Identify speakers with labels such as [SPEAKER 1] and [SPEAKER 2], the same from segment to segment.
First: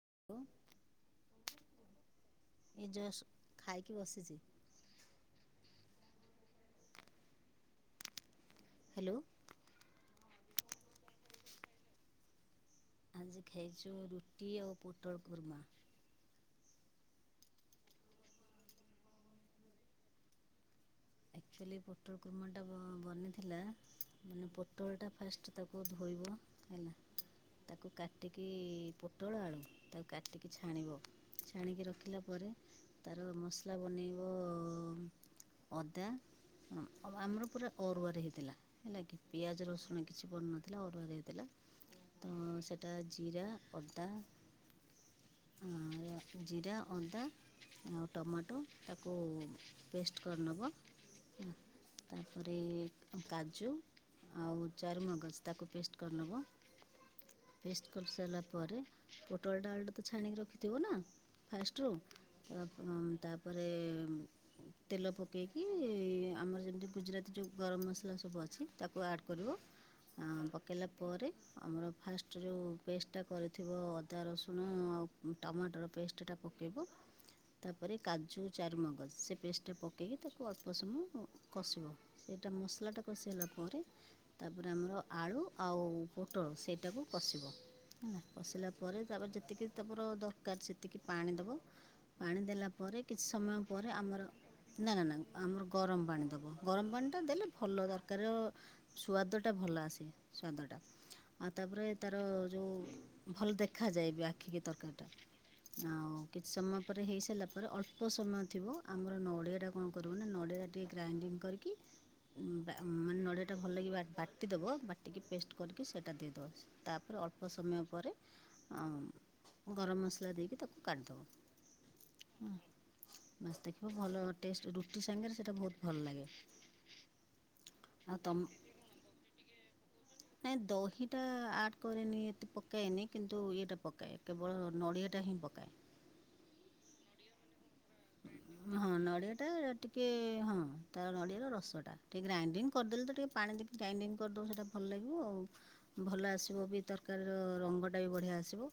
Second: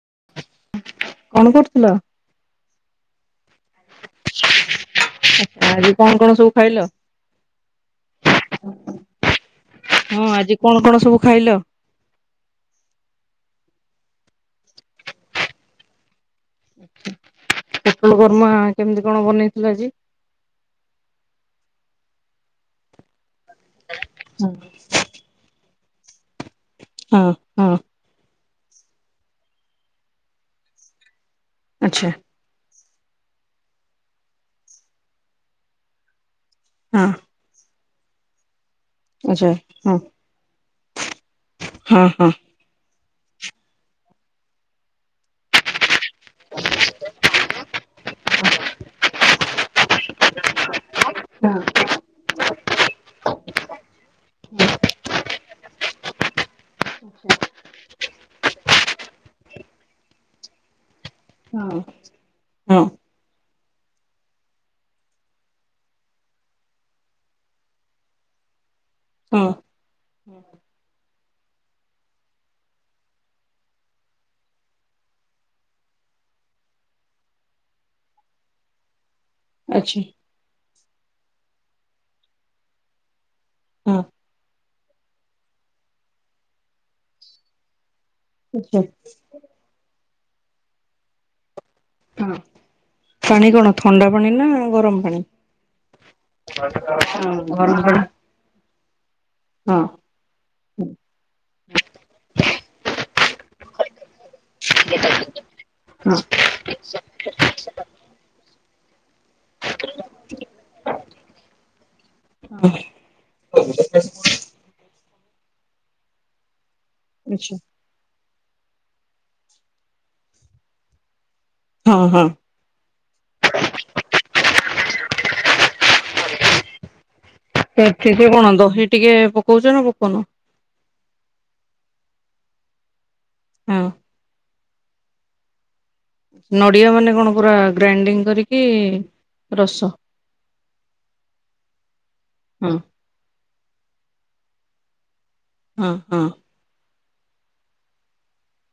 [SPEAKER 1] [inaudible] କଣ କରୁଥିଲ?
[SPEAKER 2] ଏଇ ଯଷ୍ଟ ଖାଇକି ବସିଛି।
[SPEAKER 1] ଆଜି କଣ, କଣ ସବୁ ଖାଇଲ?
[SPEAKER 2] ହ୍ୟାଲୋ
[SPEAKER 1] ହଁ ଆଜି କଣ କଣ ସବୁ ଖାଇଲ?
[SPEAKER 2] ଆଜି ଖାଇଛୁ ରୁଟି ଆଉ ପୋଟଳ କୁର୍ମା।
[SPEAKER 1] ପୋଟଳ କୁର୍ମା କେମିତି କଣ ବନେଇଥିଲ ଆଜି?
[SPEAKER 2] ଆକ୍ଚୁଆଲି ପୋଟଳ କୁର୍ମାଟା ବ ବନିଥିଲା ମାନେ ପୋଟଳଟା ଫାଷ୍ଟ ତାକୁ ଧୋଇବ
[SPEAKER 1] ହଁ, ହ।
[SPEAKER 2] କି, ପୋଟଳ ଆଳୁ ତାକୁ କାଟିକି ଛାଣିବ। ଛାଣିକି
[SPEAKER 1] ଆଚ୍ଛା
[SPEAKER 2] ରଖିଲା ପରେ ତାର ମସଲା ବନେଇବ, ଅଦା
[SPEAKER 1] ହଁ
[SPEAKER 2] ଆମର ପୁରା ଅରୁଆରେ ହେଇଥିଲା। ହେଲା କି
[SPEAKER 1] ଆଚ୍ଛା
[SPEAKER 2] ପିଆଜ
[SPEAKER 1] ହଁ
[SPEAKER 2] ରସୁଣ କିଛି ପଡ଼ିନଥିଲା ଅରୁଆ ହେଇଥିଲା
[SPEAKER 1] ହଁ
[SPEAKER 2] ତ
[SPEAKER 1] ହଁ।
[SPEAKER 2] ସେଟା ଜିରା, ଅଦା, ଜିରା ଅଦା। ଟମାଟୋ ତାକୁ ପେଷ୍ଟ କରିନବ
[SPEAKER 1] ହଁ [unintelligible]
[SPEAKER 2] ତାପରେ କାଜୁ ଆଉ ଚାରୁମଗଜ ତାକୁ ପେଷ୍ଟ କରିନବ
[SPEAKER 1] [inaudible]
[SPEAKER 2] କରି ସାରିଲା ପରେ, ପୋଟଳଟା ଆଳୁ ଟା ତ ଛାଣିକି ରଖିଥିବ ନା
[SPEAKER 1] ହଁ
[SPEAKER 2] ଫାଷ୍ଟରୁ
[SPEAKER 1] ହଁ
[SPEAKER 2] ତାପରେ ତେଲ ପକେଇକି କି ଆମର ଯେମିତି ଗୁଜୁରାତି ଯେଉଁ ଗରମ ମସଲା ସବୁ ଅଛି। ତାକୁ ଆଡ଼୍
[SPEAKER 1] ହଁ
[SPEAKER 2] କରିବ, ପକେଇଲା ପରେ ଆମର ଫାଷ୍ଟ ଯେଉଁ ପେଷ୍ଟଟା କରିଥିବ ଅଦା ରସୁଣ ଆଉ ଟମାଟର ପେଷ୍ଟଟା ପକ ତାପରେ କାଜୁ ଚାରୁମଗଜ ପେଷ୍ଟେ
[SPEAKER 1] ଆଚ୍ଛା
[SPEAKER 2] ପକାଇକି ତାକୁ ଅଳ୍ପ ସମୟ କଷିବ, ସେଇଟା ମସଲାଟା କଷିହେଲା ପରେ
[SPEAKER 1] ହଁ।
[SPEAKER 2] ତା ପରେ ଆମର ଆଳୁ ଆଉ ପୋଟଳ ସେଇଟାକୁ କଷିବ। କଷିଲା
[SPEAKER 1] ଆଚ୍ଛା
[SPEAKER 2] ପରେ ତାପରେ ଯେତିକି ତମର ଦରକାର, ସେତିକି ପାଣି ଦବ।
[SPEAKER 1] ହଁ।
[SPEAKER 2] ପାଣି ଦେଲା ପରେ କିଛି
[SPEAKER 1] ପାଣି
[SPEAKER 2] ସମୟ
[SPEAKER 1] କଣ
[SPEAKER 2] ପରେ
[SPEAKER 1] ଥଣ୍ଡା
[SPEAKER 2] ଆମର
[SPEAKER 1] ପାଣି
[SPEAKER 2] ନା,
[SPEAKER 1] ଗରମ
[SPEAKER 2] ନା,
[SPEAKER 1] ପାଣି?
[SPEAKER 2] ନା। ଆମର ଗରମ ପାଣି ଦବ ଗରମ ପାଣିଟା ଦେଲେ
[SPEAKER 1] ଗରମ
[SPEAKER 2] ଭଲ
[SPEAKER 1] ପାଣି
[SPEAKER 2] ତରକାରି ର ସୁଆଦ ଭଲ
[SPEAKER 1] ହଁ
[SPEAKER 2] ଆସେ। ସ୍ଵାଦ ଟା ଆଉ ତାପରେ ତାର ଯୋଉ ଭଲ ଦେଖାଯାଏ ବି ଆଖିିକି ତରକାରୀଟା। ଆଉ
[SPEAKER 1] ହଁ
[SPEAKER 2] କିଛି ସମୟ ପରେ ହେଇ ସାରିଲା ପରେ ଅଳ୍ପ ସମୟ ଥିବ, ଆମର ନଡ଼ିଆ କରିବୁ ନା ନଡିଆ ଟିକେ ଗ୍ରାଇଣ୍ଡିଙ୍ଗ କରିକି ବା ମାନେ ନଡ଼ିଆ ଟା ଭଲ କି ବାଟି ଦବ ବା ଟିକେ ପେଷ୍ଟ କରିକି ସେଇଟା ଦେଇଦେବ, ତା ପରେ ଅଳ୍ପ
[SPEAKER 1] ଆଚ୍ଛା।
[SPEAKER 2] ସମୟ ପରେ ଆ ଗରମ ମସଲା ଦେଇକି ତାକୁ କାଢ଼ିଦବ।
[SPEAKER 1] ହଁ ହଁ
[SPEAKER 2] ବାସ ଦେଖିବ ଭଲ ଟେଷ୍ଟ ରୁ ସାଙ୍ଗରେ ସେଇଟା ବହୁତ ଭଲ ଲାଗେ।
[SPEAKER 1] ସେ
[SPEAKER 2] ଆଉ
[SPEAKER 1] ସେ
[SPEAKER 2] ତମ
[SPEAKER 1] କଣ ଦହି ଟିକେ ପକଉଛ ନା। ପକଉନ?
[SPEAKER 2] ନାଇଁ ଦହିଟା ଆଡ କରେନି ଏତେ ପକାଏନି କିନ୍ତୁ ଇଏଟା
[SPEAKER 1] ହଁ
[SPEAKER 2] ପକାଏ କେ କେବଳ ନଡ଼ିଆଟା ହିଁ ପକାଏ।
[SPEAKER 1] ନଡ଼ିଆ ମାନେ କଣ ପୁରା ଗ୍ରାଇଣ୍ଡିଙ୍ଗ କରିକି
[SPEAKER 2] ହଁ ନଡ଼ିଆ ଟା
[SPEAKER 1] ରସ
[SPEAKER 2] ଟିକେ ହଁ ତା ନଡ଼ିଆର ରସଟା ଟିକେ ଗ୍ରାଇଣ୍ଡିଙ୍ଗ୍
[SPEAKER 1] ହଁ
[SPEAKER 2] କରିଦେଲେ ତ ଟିକେ ପାଣି ଗାଇଣ୍ଡିଙ୍ଗ କରିଦେବ ସେଇଟା ଭଲ ଲାଗିବ ଆଉ
[SPEAKER 1] ହଁ ହଁ
[SPEAKER 2] ଭଲ ଆସିବ ବି। ତରକାରୀର ରଙ୍ଗଟା ବି ବଢିଆ ଆସିବ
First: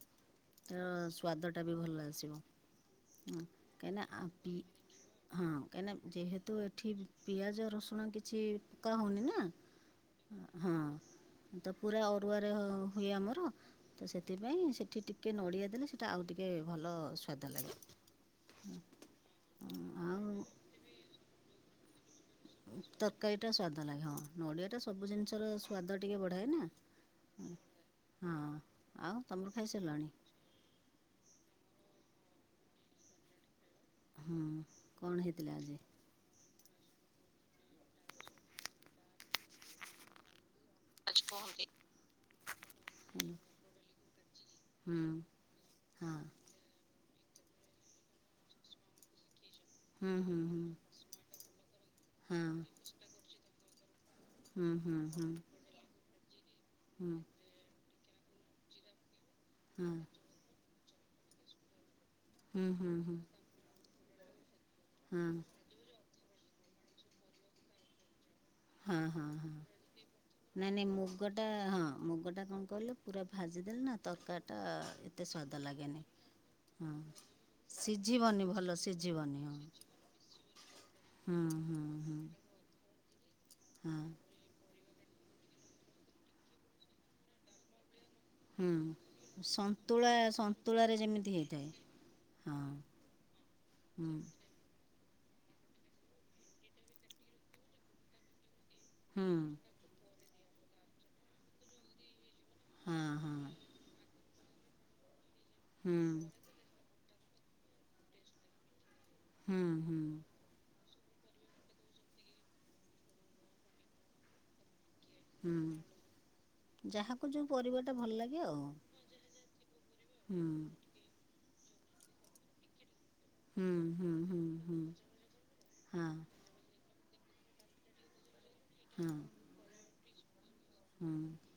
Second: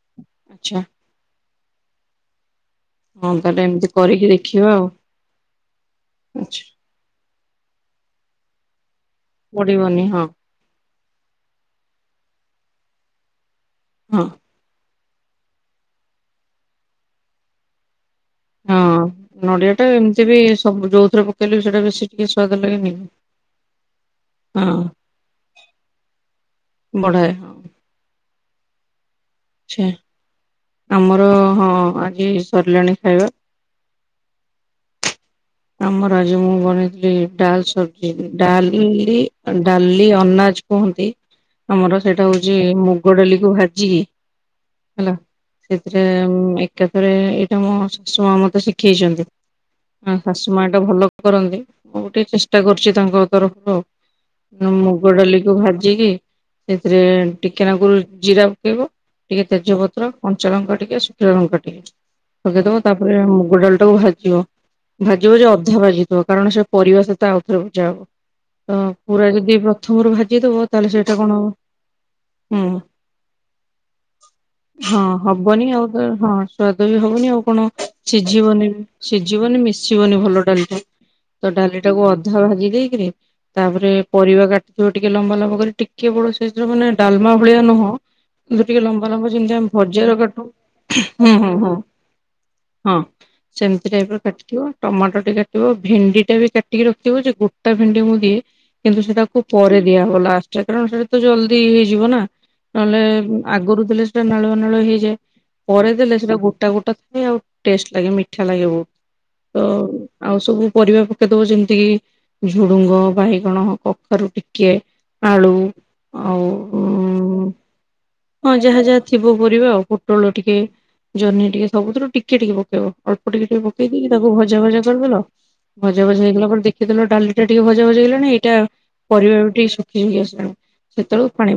[SPEAKER 1] ଆଚ୍ଛା
[SPEAKER 2] ଅ ସ୍ଵାଦଟା ବି ଭଲ ଆସିବ।
[SPEAKER 1] ହଁ ତା ଟାଇମ
[SPEAKER 2] କଁ ଆଁ ହଁ କାହିଁକନା ଯେହେତୁ
[SPEAKER 1] ଆଛା।
[SPEAKER 2] ଏଠି ପିଆଜ ରସୁଣ କିଛି ପକା ହଉନି ନା
[SPEAKER 1] ପଡିବନି ହଁ
[SPEAKER 2] ହଁ ତ ପୁରା ଅରୁଆରେ ଅ ହୁଏ ଆମର। ତ
[SPEAKER 1] ହଁ
[SPEAKER 2] ସେଥିପାଇଁ ସେଠି ଟିକେ ନଡିଆ ଦେଲେ ସେଟା ଆଉ ଟିକେ ଭଲ ସ୍ଵାଦ ଲାଗେ।
[SPEAKER 1] ହଁ ନଡିଆଟା
[SPEAKER 2] ଆଉ
[SPEAKER 1] ଏମିତି ବି ସବୁ ଯୋଉଥିରେ ପକେଇଲେ ବି ସେଇଟା ବେଶୀ ଟିକେ ସ୍ଵାଦ ଲାଗେନି କି?
[SPEAKER 2] ତରକାରୀ ଟା ସ୍ଵାଦ ଲାଗେ ହଁ
[SPEAKER 1] ହଁ
[SPEAKER 2] ନଡିଆଟା ସବୁ ଜିନିଷର ସ୍ଵାଦ ଟିକେ ବଢାଏ ନା।
[SPEAKER 1] ହଁ।
[SPEAKER 2] ଆଉ ତମର
[SPEAKER 1] ଆଛା
[SPEAKER 2] ଖାଇସାରିଲାଣି?
[SPEAKER 1] ଆମର ହଁ ଆଜି ସରିଲାଣି ଖାଇବା।
[SPEAKER 2] ହଁ କଣ ହେଇଥିଲା। ଆଜି?
[SPEAKER 1] ଆମର ଆଜି ମୁଁ ବନେଇଥିଲି ଡାଲ ସବଜି ଡାଲି ଇ ଡାଲି ଅନାଜ। କୁହନ୍ତି
[SPEAKER 2] ଆଜି କୁହନ୍ତି।
[SPEAKER 1] ଆମର ସେଇଟା ହଉଛି ମୁଗ
[SPEAKER 2] ହୁଁ
[SPEAKER 1] ଡାଲିକୁ ଭାଜି
[SPEAKER 2] ହଁ
[SPEAKER 1] ହେଲା ସେଥିରେ
[SPEAKER 2] ହଁ
[SPEAKER 1] ଆଉ ଏକା ରେ ଏଇଟା ମୋ ଶାଶୁମା ମତେ ଶିଖେଇଛନ୍ତି।
[SPEAKER 2] ହୁଁ। ହୁଁ
[SPEAKER 1] ଶାଶୁମା
[SPEAKER 2] ହୁଁ
[SPEAKER 1] ଏଟା ଭଲ କରନ୍ତି ମୁଁ ଗୋଟେ
[SPEAKER 2] ହଁ
[SPEAKER 1] ଚେଷ୍ଟା କରୁଛି ତାଙ୍କ ତରଫରୁ ଆଉ।
[SPEAKER 2] ହୁଁ ହୁଁ
[SPEAKER 1] ମୁଗ
[SPEAKER 2] ହୁଁ
[SPEAKER 1] ଡାଲିକୁ ଭାଜିକି ସେଥିରେ
[SPEAKER 2] ହୁଁ
[SPEAKER 1] ଟିକେନାକୁର ଜିରା ପକେଇବ ଟିକେ
[SPEAKER 2] ହୁଁ
[SPEAKER 1] ତେଜପତ୍ର କଞ୍ଚା ଲଙ୍କା ଟିକେ ଶୁଖିଲା ରଙ୍କା ଟିକେ।
[SPEAKER 2] ହୁଁ
[SPEAKER 1] ପକେଇ ଦବ
[SPEAKER 2] ହୁଁ ହୁଁ
[SPEAKER 1] ତାପରେ ମୁଗ ଡାଲିଟାକୁ ଭାଜିବ ଭାଜିବଯେ
[SPEAKER 2] ହଁ
[SPEAKER 1] ଅଧା ଭାଜିଥିବ। କାରଣ ସେ ପରିବା ସହିତ ଆଉଥରେ ଭଝା ହବ। ତ
[SPEAKER 2] ହଁ ହଁ
[SPEAKER 1] ପୁରା
[SPEAKER 2] ହଁ
[SPEAKER 1] ଯଦି ପ୍ରଥମରୁ ଭାଜିଦବ
[SPEAKER 2] ନାଇଁ
[SPEAKER 1] ତାହେଲେ
[SPEAKER 2] ନାଇଁ
[SPEAKER 1] ସେଇଟା କଣ
[SPEAKER 2] ମୁଗଟା
[SPEAKER 1] ହବ
[SPEAKER 2] ହଁ ମୁଗଟା କଣ
[SPEAKER 1] ହୁଁ
[SPEAKER 2] କହିଲ ପୁରା ଭା ସିଝିଦେଲେ ନା ତରକାରୀ ଟା
[SPEAKER 1] ହଁ
[SPEAKER 2] ଏତେ ସ୍ୱାଦ
[SPEAKER 1] ହବନି ଆଉ
[SPEAKER 2] ଲାଗେନି
[SPEAKER 1] ହଁ
[SPEAKER 2] ହଁ ସିଝିବନି।
[SPEAKER 1] ନି
[SPEAKER 2] ଭଲ ସିଝିବନି ହଁ
[SPEAKER 1] ସିଜିବନି ମିଶ ଆସିବନି ଭଲ ଡାଲିଟା
[SPEAKER 2] ହୁଁ
[SPEAKER 1] ତ ଡାଲି
[SPEAKER 2] ହୁଁ
[SPEAKER 1] ଟାକୁ
[SPEAKER 2] ହୁଁ
[SPEAKER 1] ଅଧା ଭାଜି ଦେଇକିରି ତାପରେ
[SPEAKER 2] ହଁ
[SPEAKER 1] ପରିବା କାଟି [unintelligible] ଟିକେ ଲମ୍ବା ଲମ୍ବା କରି ଟିକେ ବଡ ସାଇଜର ମାନେ ଡାଲମା ଭଳିଆ ନୁହଁ। ଟିକେ ଲମ୍ବା ଲମ୍ବା
[SPEAKER 2] ହୁଁ
[SPEAKER 1] ଯେମିତି ଆମେ ଭଜା
[SPEAKER 2] ସନ୍ତୁଳା
[SPEAKER 1] ର କାଟୁ
[SPEAKER 2] ସନ୍ତୁଳାରେ ଯେମିତି
[SPEAKER 1] ହୁଁ ହୁଁ
[SPEAKER 2] ହେଇଥାଏ
[SPEAKER 1] ହୁଁ। ହଁ ସେମିତି
[SPEAKER 2] ହୁଁ
[SPEAKER 1] ଟାଇପରେ କାଟିଥିବ। ଟମାଟ ଟିକେ କାଟିବ ଭେଣ୍ଡି ଟା ବି କାଟିକି ରଖିଥିବ ଯେ ଗୋଟା ଭେଣ୍ଡି ମୁଁ ଦିଏ। କିନ୍ତୁ
[SPEAKER 2] ହୁଁ
[SPEAKER 1] ସେଟାକୁ ପରେ ଦିଆହବ ଲାଷ୍ଟ କାରଣ ସେଟା ତ ଜଲଦି ହେଇଯିବ ନା।
[SPEAKER 2] ହଁ
[SPEAKER 1] ନହେଲେ
[SPEAKER 2] ହଁ
[SPEAKER 1] ଆଗରୁ ଦେଲେ ସେଟା ନାଳୁଆ ନାଳୁଆ ହେଇଯାଏ ପରେ
[SPEAKER 2] ହୁଁ
[SPEAKER 1] ଦେଲେ ସେଟା ଗୋଟା ଗୋଟା ଆଉ ଟେଷ୍ଟ ଲାଗେ ମିଠା ଲାଗେ ବହୁତ।
[SPEAKER 2] ହୁଁ
[SPEAKER 1] ତ
[SPEAKER 2] ହୁଁ
[SPEAKER 1] ଆଉ ସବୁ ପରିବା ପକେଇ ଦବ ଯେମିତିକି। ଝୁଡୁଙ୍ଗ ବାଇଗଣ କଖାରୁ ଟିକେ ଆଳୁ।
[SPEAKER 2] ହୁଁ
[SPEAKER 1] ଆଉ
[SPEAKER 2] ଯାହାକୁ ଯୋଉ ପରିବାଟା ଭଲ ଲାଗେ
[SPEAKER 1] ହଁ
[SPEAKER 2] ଆଉ
[SPEAKER 1] ଯାହା ଯାହା ଥିବ ପରିବା ଆଉ ପୋଟଳ
[SPEAKER 2] ହୁଁ।
[SPEAKER 1] ଟିକେ ଜହ୍ନି ଟିକେ ସବୁଥୁରୁ ଟିକେ ଟିକେ ପକେଇବ ଅଳ୍ପ ଟିକେ ଟିକେ
[SPEAKER 2] ହୁଁ
[SPEAKER 1] ପକେଇକି
[SPEAKER 2] ହୁଁ
[SPEAKER 1] ତାକୁ
[SPEAKER 2] ହୁଁ
[SPEAKER 1] ଭଜା
[SPEAKER 2] ହୁଁ
[SPEAKER 1] ଭଜା କରିଦେଲ ଭଜା
[SPEAKER 2] ହଁ
[SPEAKER 1] ଭଜି ହେଇଗଲା ପରେ ଦେଖିଦେଲ ଡାଲିଟା ଟିକେ ଭଜା ଭଜା ହେଇଲାଣି। ଏଟା
[SPEAKER 2] ହଁ
[SPEAKER 1] ପରିବା ବି ଟିକେ ଶୁଖିଶୁଖି ଆସିଲଣି।
[SPEAKER 2] ହୁଁ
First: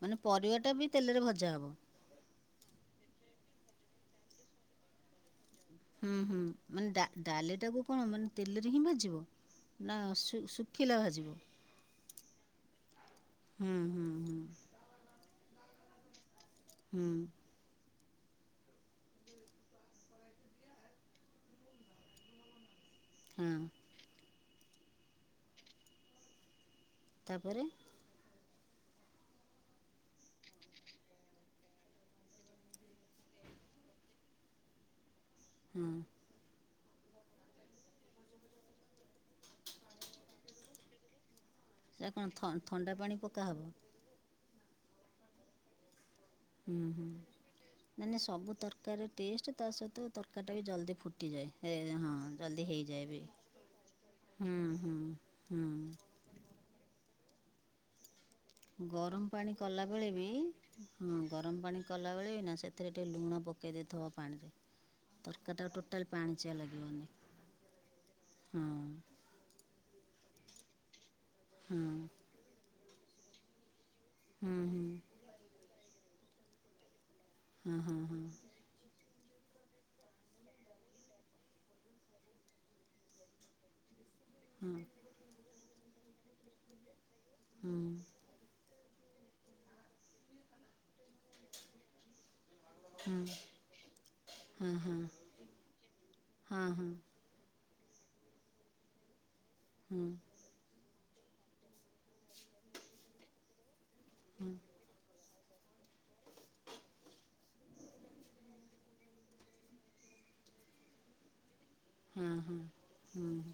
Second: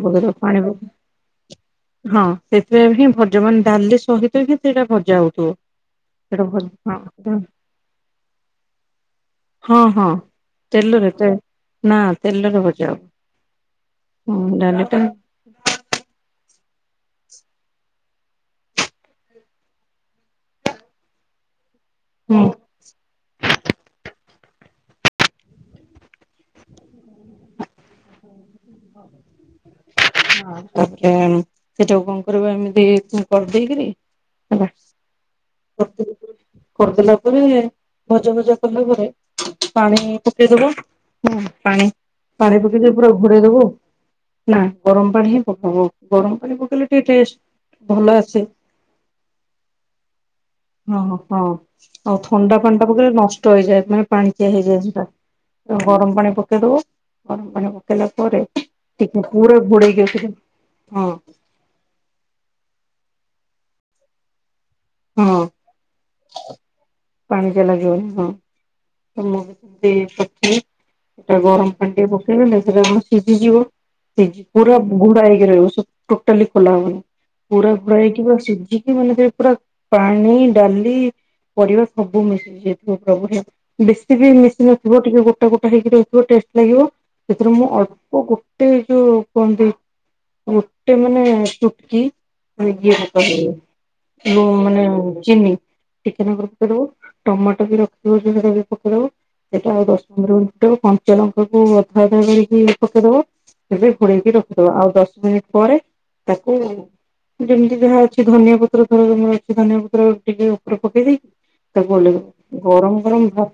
[SPEAKER 2] ମାନେ ପରିବା ଟା ବି ତେଲରେ ଭଜା ହବ।
[SPEAKER 1] ସେଥିପାଇଁ ହିଁ ଭଜ ମାନେ ଡାଲି ସହିତ ହିଁ ସେଟା ଭଜା ହଉଥିବ।
[SPEAKER 2] ହୁଁ ହୁଁ ମାନେ
[SPEAKER 1] ସେଇଟା
[SPEAKER 2] ଡା
[SPEAKER 1] ହଁ
[SPEAKER 2] ଡାଲିଟାକୁ କଣ ମାନେ ତେଲରେ ହିଁ ଭାଜିବ
[SPEAKER 1] ହଁ
[SPEAKER 2] ନା
[SPEAKER 1] ହଁ
[SPEAKER 2] ଶୁ-ଶୁଖିଲା
[SPEAKER 1] ତେଲରେ ତେ
[SPEAKER 2] ଭାଜିବ।
[SPEAKER 1] ନା ତେଲରେ ଭଜା
[SPEAKER 2] ହୁଁ ହୁଁ ହୁଁ
[SPEAKER 1] ହବ ହଁ ଡାଲିଟା।
[SPEAKER 2] ହୁଁ।
[SPEAKER 1] ହୁଁ।
[SPEAKER 2] ହଁ। ତାପରେ
[SPEAKER 1] [unintelligible] ତାପରେ ସେଟାକୁ କଣ କରିବ ଏମିତି କରି ଦେଇକରି ହବ।
[SPEAKER 2] ହୁଁ।
[SPEAKER 1] କରିଦେଲା ପରେ ଭଜା ଫଜା କଲା ପରେ ପାଣି ପକେଇଦବ। ପାଣି
[SPEAKER 2] ସେଟା କଣ ଥ
[SPEAKER 1] ପାଣି ପକେଇଦ
[SPEAKER 2] ଥଣ୍ଡା
[SPEAKER 1] ପୁରା
[SPEAKER 2] ପାଣି
[SPEAKER 1] ଘୋଡେଇ
[SPEAKER 2] ପକାହବ?
[SPEAKER 1] ଦବ ଆଉ। ନା ଗରମ ପାଣି ହଁ ପକବ ଗରମ ପାଣି ପକେଇଲେ ଟିକ ଟେଷ୍ଟ
[SPEAKER 2] ନାଇ
[SPEAKER 1] ଭଲ
[SPEAKER 2] ନାଇ
[SPEAKER 1] ଆସେ
[SPEAKER 2] ସବୁ ତରକାରୀ ଟେଷ୍ଟ ତା ସହିତ ତରକାର ଟା ବି ଜଲଦି
[SPEAKER 1] ହଁ ହଁ
[SPEAKER 2] ଫୁଟିଯାଏ ହଁ
[SPEAKER 1] ଆଉ ଥଣ୍ଡା
[SPEAKER 2] ଜଲଦି
[SPEAKER 1] ପାଣି ଟା ପକେଇଲେ ନଷ୍ଟ ହେଇଯାଏ ମାନେ ପାଣି ଚିଆ ହେଇଯାଏ
[SPEAKER 2] ହୁଁ
[SPEAKER 1] ସେଟା
[SPEAKER 2] ହୁଁ
[SPEAKER 1] ଗରମ ପାଣି ପକେଇଦବ। ଗରମ ପାଣି ପକେଇଲା ପରେ ଟିକେ
[SPEAKER 2] ଗରମ ପାଣି
[SPEAKER 1] ପୁରା ଘୋଡେଇକି
[SPEAKER 2] କଲାବେଳେ ବି
[SPEAKER 1] ରଖିଦବ
[SPEAKER 2] ହଁ ଗରମ ପାଣି କଲାବେଳେ ବି ନା ସେଥିରେ ଟିକେ ଲୁଣ ପକାଇ ଦେଇଥିବ ପାଣିରେ ତରକାରୀଟା ଟୋଟାଲ ପାଣି ଚିଆ ଲାଗିବନି।
[SPEAKER 1] ପାଣି ଚିଅ ଲାଗିବନି ହଁ ତ ମୁଁ ବି ସେମତି ପକେଇ ସେଟା ଗରମ
[SPEAKER 2] ହଁ
[SPEAKER 1] ପାଣି ଟିକେ ପକେଇଦେଲେ ସେଟା କଣ ସିଝିଯିବି
[SPEAKER 2] ହୁଁ
[SPEAKER 1] ପୁରା
[SPEAKER 2] ହୁଁ
[SPEAKER 1] ଘୁଡା ହେଇକି ରହିବ। ଟୋଟାଲି ଖୋଲା ହବନି ପୁରା
[SPEAKER 2] ହଁ
[SPEAKER 1] ଘୋଡ଼ା
[SPEAKER 2] ହଁ
[SPEAKER 1] ହେଇଥିବ ସିଝିକି ମାନେ ସେ ପୁରା ପାଣି ଡାଲି ପରିବା ସବୁ ମିଶ ଯିବ ପ୍ରଭୁହେ ବେଶ ବେଶିବି
[SPEAKER 2] ହଁ ହଁ
[SPEAKER 1] ମିଶିନଥିବ ଟିକେ ଗୋଟା ଗୋଟା ହେଇକି ରହିଥିବ ଟେଷ୍ଟ ଲାଗିବ ସେଥିରେ ମୁଁ
[SPEAKER 2] ହୁଁ
[SPEAKER 1] ଅଳ୍ପ ଗୋଟେ ଯଉ କୁହନ୍ତି ଗୋଟେ ମାନେ ଚୁଟକି ମାନେ ଇଏ
[SPEAKER 2] ହୁଁ
[SPEAKER 1] ହାତ ହେଇ ଯଉ
[SPEAKER 2] ହଁ
[SPEAKER 1] ମାନେ
[SPEAKER 2] ହଁ
[SPEAKER 1] ଚିନି ଟିକେ ନକୁରୁ
[SPEAKER 2] ହଁ
[SPEAKER 1] ପକେଇ
[SPEAKER 2] ହଁ
[SPEAKER 1] ଦବ
[SPEAKER 2] ହୁଁ
[SPEAKER 1] ଟମାଟୋ ବି ରଖ ତୁଳସି ଧାରାରେ ପକେଇ ଦବ ସେଟା ଆଉ ଦଶ ପନ୍ଦରିନିଟରେ କନ୍ କଞ୍ଚାଲଙ୍କା କୁ ଅଧା ଅଧା କରିକି ପକେଇଦବା ଏବେ ଘୋଳେଇକି
[SPEAKER 2] ହୁଁ
[SPEAKER 1] ରଖିଦବା ଆଉ ଦଶ ମିନିଟ ପରେ ତାକୁ ଯେମିତି ଯାହା ଅଛି ଧନିଆ ପତ୍ର କହିବମୋର ଅଛି ଧନିଆ ପତ୍ର ଟିକେ ଉପରେ ପକେଇ ଦେଇେଇକି ତାକୁ
[SPEAKER 2] ହଁ ହଁ
[SPEAKER 1] ଓଲେଇଦବ୍ ଗରମ ଗରମ ଭା
[SPEAKER 2] ହୁଁ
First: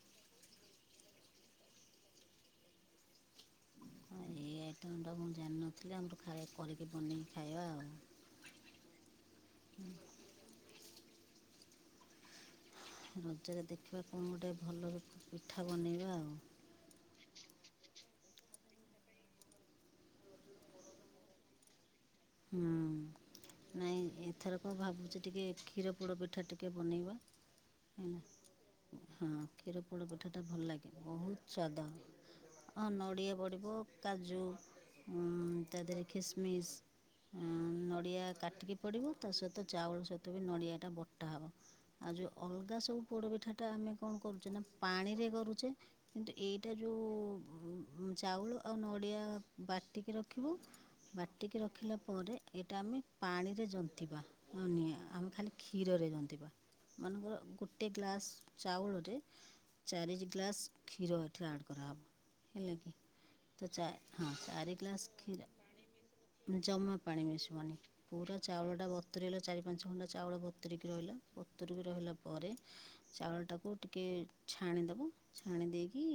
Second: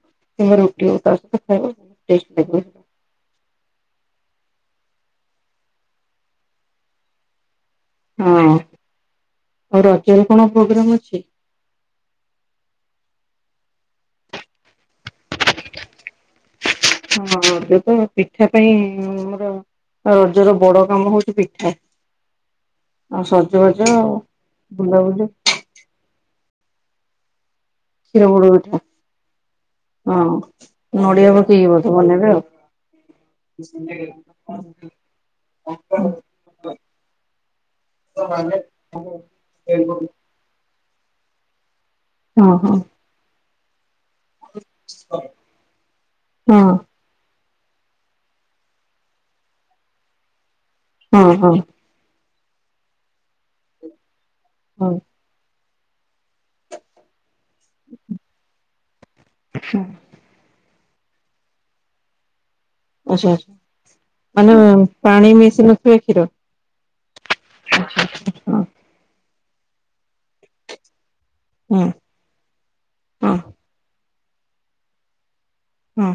[SPEAKER 1] କିମ୍ବା ରୁଟି ହୋଉ ତା ସହିତ ଖାଇବ ଟେଷ୍ଟ ଲାଗିବ ସେଟା।
[SPEAKER 2] ଏଇ ଆଇଟମ୍ଟା ମୁଁ ଜାନଥିଲି ଆମର ଖାଇ କରିକି ବନେଇକି ଖାଇବା ଆଉ।
[SPEAKER 1] ହଁ ଆଉ ରଜରେ କଣ ପ୍ରୋଗ୍ରାମ ଅଛି?
[SPEAKER 2] ନଚେତ୍ ଦେଖିବା କଣ ଗୋଟେ ଭଲ ର ପିଠା ବନେଇବା ଆଉ।
[SPEAKER 1] ହଁ ଏବେ ତ ପିଠା ପାଇଁ ଆମର ରଜର ବଡ କାମ ହଉଛି ପିଠା।
[SPEAKER 2] ହୁଁ
[SPEAKER 1] ଆଉ ସଜବାଜ
[SPEAKER 2] ନାଇଁ
[SPEAKER 1] ଆଉ।
[SPEAKER 2] ଏଥର କଣ ଭାବୁଛି
[SPEAKER 1] ବୁଲାବୁଲି
[SPEAKER 2] ଟିକେ କ୍ଷୀର ପୋଡ ପିଠା ଟିକେ କେ ବନେଇବା। ହେଲା
[SPEAKER 1] କ୍ଷୀର ପୋଡ ପିଠା।
[SPEAKER 2] ହଁ କ୍ଷୀର ପୋଡ ପିଠା ଟା ଭଲ ଲାଗେ
[SPEAKER 1] ହଁ ନଡିଆ
[SPEAKER 2] ବହୁତ
[SPEAKER 1] ପକେଇକି
[SPEAKER 2] ସ୍ୱାଦ
[SPEAKER 1] ବୋଧେ
[SPEAKER 2] ହ
[SPEAKER 1] ବନେଇବେ
[SPEAKER 2] ହଁ ନଡ଼ିଆ ପଡ଼ିବ କାଜୁ ତା ଦେହରେ
[SPEAKER 1] ଆଉ।
[SPEAKER 2] ଖିସମିସ୍ ନଡ଼ିଆ
[SPEAKER 1] ହଁ ହଁ
[SPEAKER 2] କାଟିକି ପଡ଼ିବ ତା ସହିତ
[SPEAKER 1] ହଁ
[SPEAKER 2] ଚାଉଳ ସହିତ ବି ନଡ଼ିଆଟା ବଟା ହେବ। ଆଉ ଯୋଉ
[SPEAKER 1] ହଁ
[SPEAKER 2] ଅଲଗା ସବୁ ପୋଡପିଠା ଟା ଆମେ କଣ କରୁଛେନ ପାଣି ରେ କରୁଛେ କିନ୍ତୁ ଏଇଟା ଯଉ ଉ ବୁ ଉଁ ଚାଉଳ ଆଉ ନଡ଼ିଆ ବାଟିକି ରଖିବ।
[SPEAKER 1] ହଁ ହଁ।
[SPEAKER 2] ତା ପରେ ଏଇଟା ଆମେ ପାଣିରେ ଜନ୍ତିବା।
[SPEAKER 1] ହଁ।
[SPEAKER 2] ନିଆଁ ଆମେ ଖାଲି କ୍ଷୀରରେ ଜନ୍ତିବା ମନେକର ଗୋଟେ ଗ୍ଲାସ ଚାଉଳରେ ଚାରି ଗ୍ଲାସ କ୍ଷୀର ଏଠି ଆଡ଼ କରାହେବ। ହେଲା କି
[SPEAKER 1] ଆଚ୍ଛା ଆଛା
[SPEAKER 2] ତ ଚା ହଁ
[SPEAKER 1] ମାନେ
[SPEAKER 2] ଚାରି ଗ୍ଲାସ୍
[SPEAKER 1] ପାଣି
[SPEAKER 2] କ୍ଷୀର
[SPEAKER 1] ମିସିି ନଥିବ ଖିର?
[SPEAKER 2] ଜମା ପାଣି ମିଶିବନି ପୁରା
[SPEAKER 1] ହଁ
[SPEAKER 2] ଚାଉଳ ଟା ବତୁରେଇଲ ଚାରି ପାଞ୍ଚ ଘଣ୍ଟା ଚାଉଳ ଭତୁୁରିକି ରହିଲା
[SPEAKER 1] ହଁ
[SPEAKER 2] ଭତୁୁରିକି ରହିଲା ପରେ
[SPEAKER 1] ହଁ
[SPEAKER 2] ଚାଉଳଟାକୁ ଟିକେ ଛାଣି ଦବୁ ଛାଣି ଦେଇକି
[SPEAKER 1] ହଁ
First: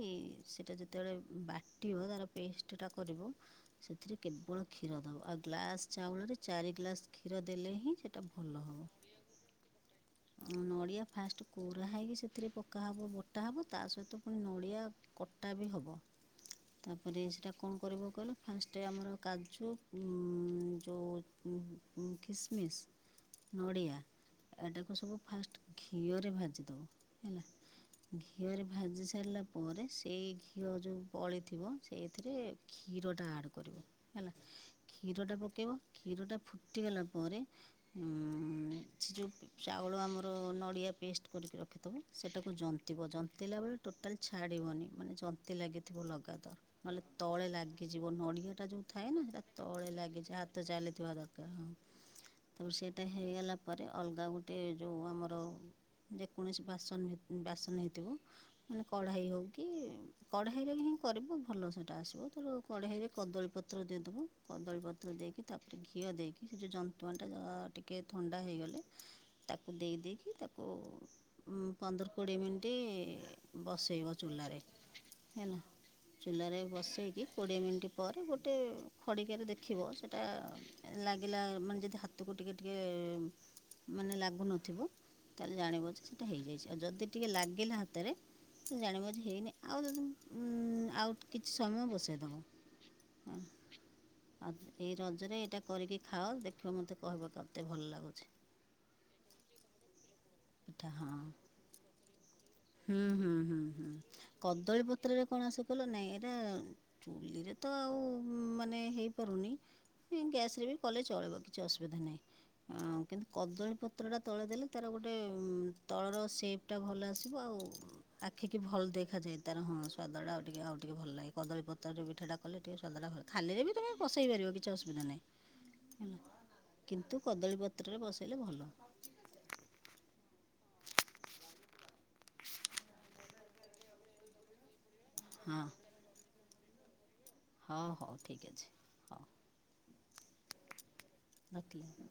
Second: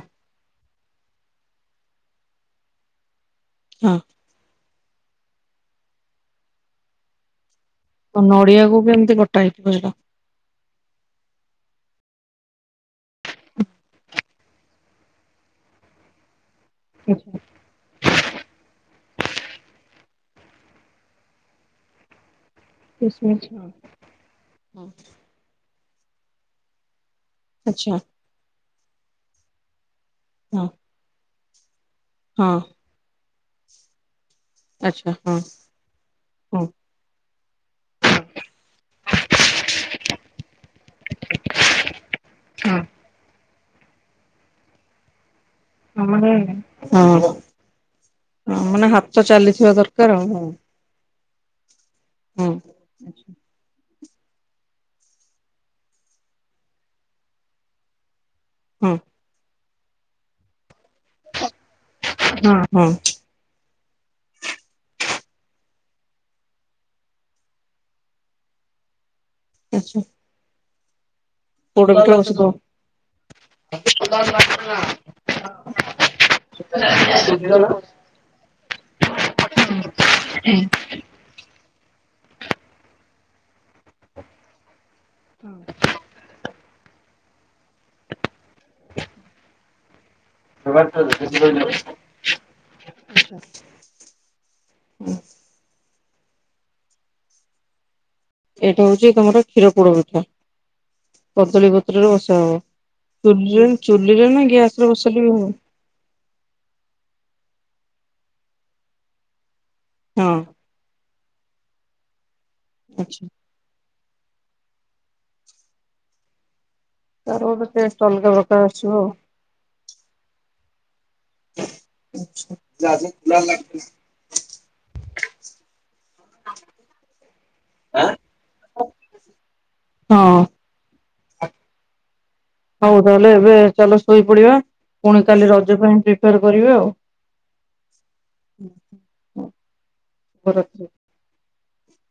[SPEAKER 2] ସେଇଟା ଯେ ତେବେଳେ ବାଟିବ ତାର ପେଷ୍ଟ ଟା କରିବ
[SPEAKER 1] ହଁ।
[SPEAKER 2] ସେଥିରେ କେବଳ କ୍ଷୀର ଦବ ଆଉ ଗ୍ଲାସ୍ ଚାଉଳରେ ଚାରି ଗ୍ଲାସ କ୍ଷୀର ଦେଲେ ହିଁ ସେଟା
[SPEAKER 1] ଆଉ
[SPEAKER 2] ଭଲ
[SPEAKER 1] ନଡିଆକୁ
[SPEAKER 2] ହବ
[SPEAKER 1] ବି ଏମିତି ବଟା ହେଇଥିବ ସେଟା
[SPEAKER 2] ନଡ଼ିଆ ଫାଷ୍ଟ କୋରା ହେଇକି ସେ ଥିରେ ପକା ହେବ ବଟା ହେବ ତା ସହିତ ପୁଣି ନଡ଼ିଆ କଟା ବି ହବ। ତାପରେ
[SPEAKER 1] ଆଚ୍ଛା।
[SPEAKER 2] ସେଇଟା କଣ କରିବ କହିଲ ଫାଷ୍ଟ ଆମର କାଜୁ ଉ ଯଉ ମ ମ ନ କିସ୍ ମିସ୍ ନଡ଼ିଆ ଏଟାକୁ ସବୁ ଫାଷ୍ଟ ଘିଅରେ ଭାଜି ଦେବୁ ହେଲା
[SPEAKER 1] ଆଚ୍ଛା
[SPEAKER 2] ଘିଅରେ ଭାଜି ସାରିଲା ପରେ ସେଇ
[SPEAKER 1] ହଁ
[SPEAKER 2] ଘିଅ ଜୋଉ ବଳିଥିବ ସେଇଥିରେ
[SPEAKER 1] ହଁ
[SPEAKER 2] କ୍ଷୀରଟା ଆଡ଼ କରିବ ହେଲା
[SPEAKER 1] ଆଚ୍ଛା
[SPEAKER 2] କ୍ଷୀରଟା
[SPEAKER 1] ହଁ
[SPEAKER 2] ପକେଇବ କ୍ଷୀରଟା
[SPEAKER 1] ହଁ
[SPEAKER 2] ଫୁଟିଗଲା ପରେ ମଁ ସେ ଯେଉଁ ଚାଉଳ ଆମର ନଡ଼ିଆ ପେଷ୍ଟ କରିକି ରଖିଥିବ ସେଇଟାକୁ
[SPEAKER 1] ହଁ।
[SPEAKER 2] ଜନ୍ତିବ ଜନ୍ତିଲା ଟୋଟାଲ ଛାଡିବନି ମାନେ ଜ ନ୍ତି ଲାଗିଥିବ ଲଗାତାର ନହେଲେ
[SPEAKER 1] ହଁ
[SPEAKER 2] ତଳେ ଲାଗିଯିବ ନଡିଆ
[SPEAKER 1] ହଁ
[SPEAKER 2] ଟା ଯୋଉ
[SPEAKER 1] ମାନେ
[SPEAKER 2] ଥାଏ
[SPEAKER 1] ହାତ
[SPEAKER 2] ନା ସେଟା
[SPEAKER 1] ଚାଲିଥିବା
[SPEAKER 2] ତଳେ
[SPEAKER 1] ଦରକାର ଆଉ
[SPEAKER 2] ଲାଗିଛି
[SPEAKER 1] ହଁ
[SPEAKER 2] ହାତ ଚାଲିଥିବା ଦରକାର ହଁ
[SPEAKER 1] ହଁ
[SPEAKER 2] ତାପରେ ସେଟା ହେଇଗଲା ପରେ ଅଲଗା ଗୋଟେ ଯେଉଁ ଆମର ଯେକୌଣସି ବାସନ ହେ ବାସନ ହେଇଥିବ ମାନେ
[SPEAKER 1] ହଁ
[SPEAKER 2] କଢାଇ ହଉ କି କଢାଇ ରେ ହିଁ କରିବ ଭଲ ସେଟା ଆସିବ ତୋର
[SPEAKER 1] ହଁ
[SPEAKER 2] କଢେଇରେ କଦଳୀ ପତ୍ର ଦେଇଦବୁ କଦଳୀପତ୍ର ଦେଇକି ତାପରେ ଘିଅ ଦେଇକି ସେ ଜୋଉ ଯନ୍ତୁଆଣିଟା ଯା ଟିକେ ଥଣ୍ଡା ହେଇଗଲେ ତାକୁ ଦେଇ
[SPEAKER 1] ଆଛା
[SPEAKER 2] ଦେଇକି ତାକୁ ଉଁ
[SPEAKER 1] ପୋଡ
[SPEAKER 2] ପନ୍ଦର
[SPEAKER 1] ପିଠା
[SPEAKER 2] କୋଡିଏ
[SPEAKER 1] ଔଷଧ
[SPEAKER 2] ମିନିଟ୍ ବସେଇବ ଚୁଲାରେ ହେଲା ଚୁଲାରେ ବସେଇକି କୋଡ଼ିଏ ମିନିଟ୍ ପରେ ଗୋଟେ ଖଡ଼ିକାରେ ଦେଖିବ ସେଇଟା ଲାଗିଲା ମାନେ ଯଦି ହାତକୁ ଟିକେ ଟିକେ ମାନେ ଲାଗୁନଥିବ ତାହେଲେ ଜାଣିବ ଯେ ସେଇଟା ହେଇଯାଇଚି ଆଉ ଯଦି ଟିକେ ଲାଗ ଗିଲା ହାତରେ ତ ଜାଣିବ ଯେ ହେଇନି ଆଉ ଯଦି ଉ ମ ଆଉ କିଛି ସମୟ ବସେଇଦବ
[SPEAKER 1] ଆଛା।
[SPEAKER 2] ଆଉ ଏଇ ରଜରେ ଏଇଟା କରିକି ଖାଅ ଦେଖିବ ମୋତେ କହିବ କେତେ ଭଲ ଲାଗୁଛି।
[SPEAKER 1] ଏଇଟା ହଉଛି ତମର କ୍ଷୀର ପୋଡ ପିଠା
[SPEAKER 2] ପିଠା ହଁ
[SPEAKER 1] କଦଳୀପତ୍ରରେ ବ
[SPEAKER 2] ହୁଁ ହୁଁ ହୁଁ ହୁଁ।
[SPEAKER 1] ନା ଗ୍ୟାସ
[SPEAKER 2] କଦଳୀ
[SPEAKER 1] ରେ ବସିଲେ
[SPEAKER 2] ପତ୍ରରେ
[SPEAKER 1] ବି
[SPEAKER 2] କଣ
[SPEAKER 1] ହବ
[SPEAKER 2] ଆସେ କହିଲ ନାଇଁ ଏଇଟା ଚୁଲିରେ ତ ଆଉ ମାନେ ହେଇପାରୁନି ଇ
[SPEAKER 1] ହଁ
[SPEAKER 2] ଗ୍ୟାସ ରେ ବି କଲେ ଚଳେଇବ କିଛି ଅସୁବିଧା ନାହିଁ ଆ
[SPEAKER 1] ଆଛା
[SPEAKER 2] କିନ୍ତୁ କଦଳୀ ପତ୍ର ଟା ତଳେ ଦେଲେ ତାର ଗୋଟେ ତଳର ସେପ୍ ଟା ଭଲ ଥିବୁ
[SPEAKER 1] ତାର
[SPEAKER 2] ଆଉ
[SPEAKER 1] ଗୋଟେ ଟେଷ୍ଟ ଅଲଗା
[SPEAKER 2] ଆଖିକି
[SPEAKER 1] ପ୍ରକାର
[SPEAKER 2] ଭଲ
[SPEAKER 1] ଆସିବ
[SPEAKER 2] ଦେଖାଯାଏ ତାର ହଁ ସ୍ୱାଦ ଟା ଆ ଟିକେ ଆଉ ଟିକେ ଭଲ ଲାଗେ କଦଳୀପତ୍ରରେ ପିଠାଟା କଲେ ଟିକେ ସ୍ୱାଦ ଭଲ ଖାଲିରେ ବି ତମେ ବସେଇ ପାରିବ କିଛି ଅସୁବିଧା ନାହିଁ। ହେଲା କିନ୍ତୁ କଦଳୀ ପତ୍ରରେ
[SPEAKER 1] ଆଉ
[SPEAKER 2] ବସେଇଲେ ଭଲ
[SPEAKER 1] ହଁ ହଉ ତାହେଲେ ଏବେ ଚାଲ ଶୋଇପଡିବା ପୁଣି କାଲି
[SPEAKER 2] ହଁ
[SPEAKER 1] ରଜ ପାଇଁ ପ୍ରିପାର କରିବା ଆଉ
[SPEAKER 2] ହଉ ହଉ ଠିକ ଅଛି ହଉ।
[SPEAKER 1] ରଖୁଚି
[SPEAKER 2] ରଖିଲି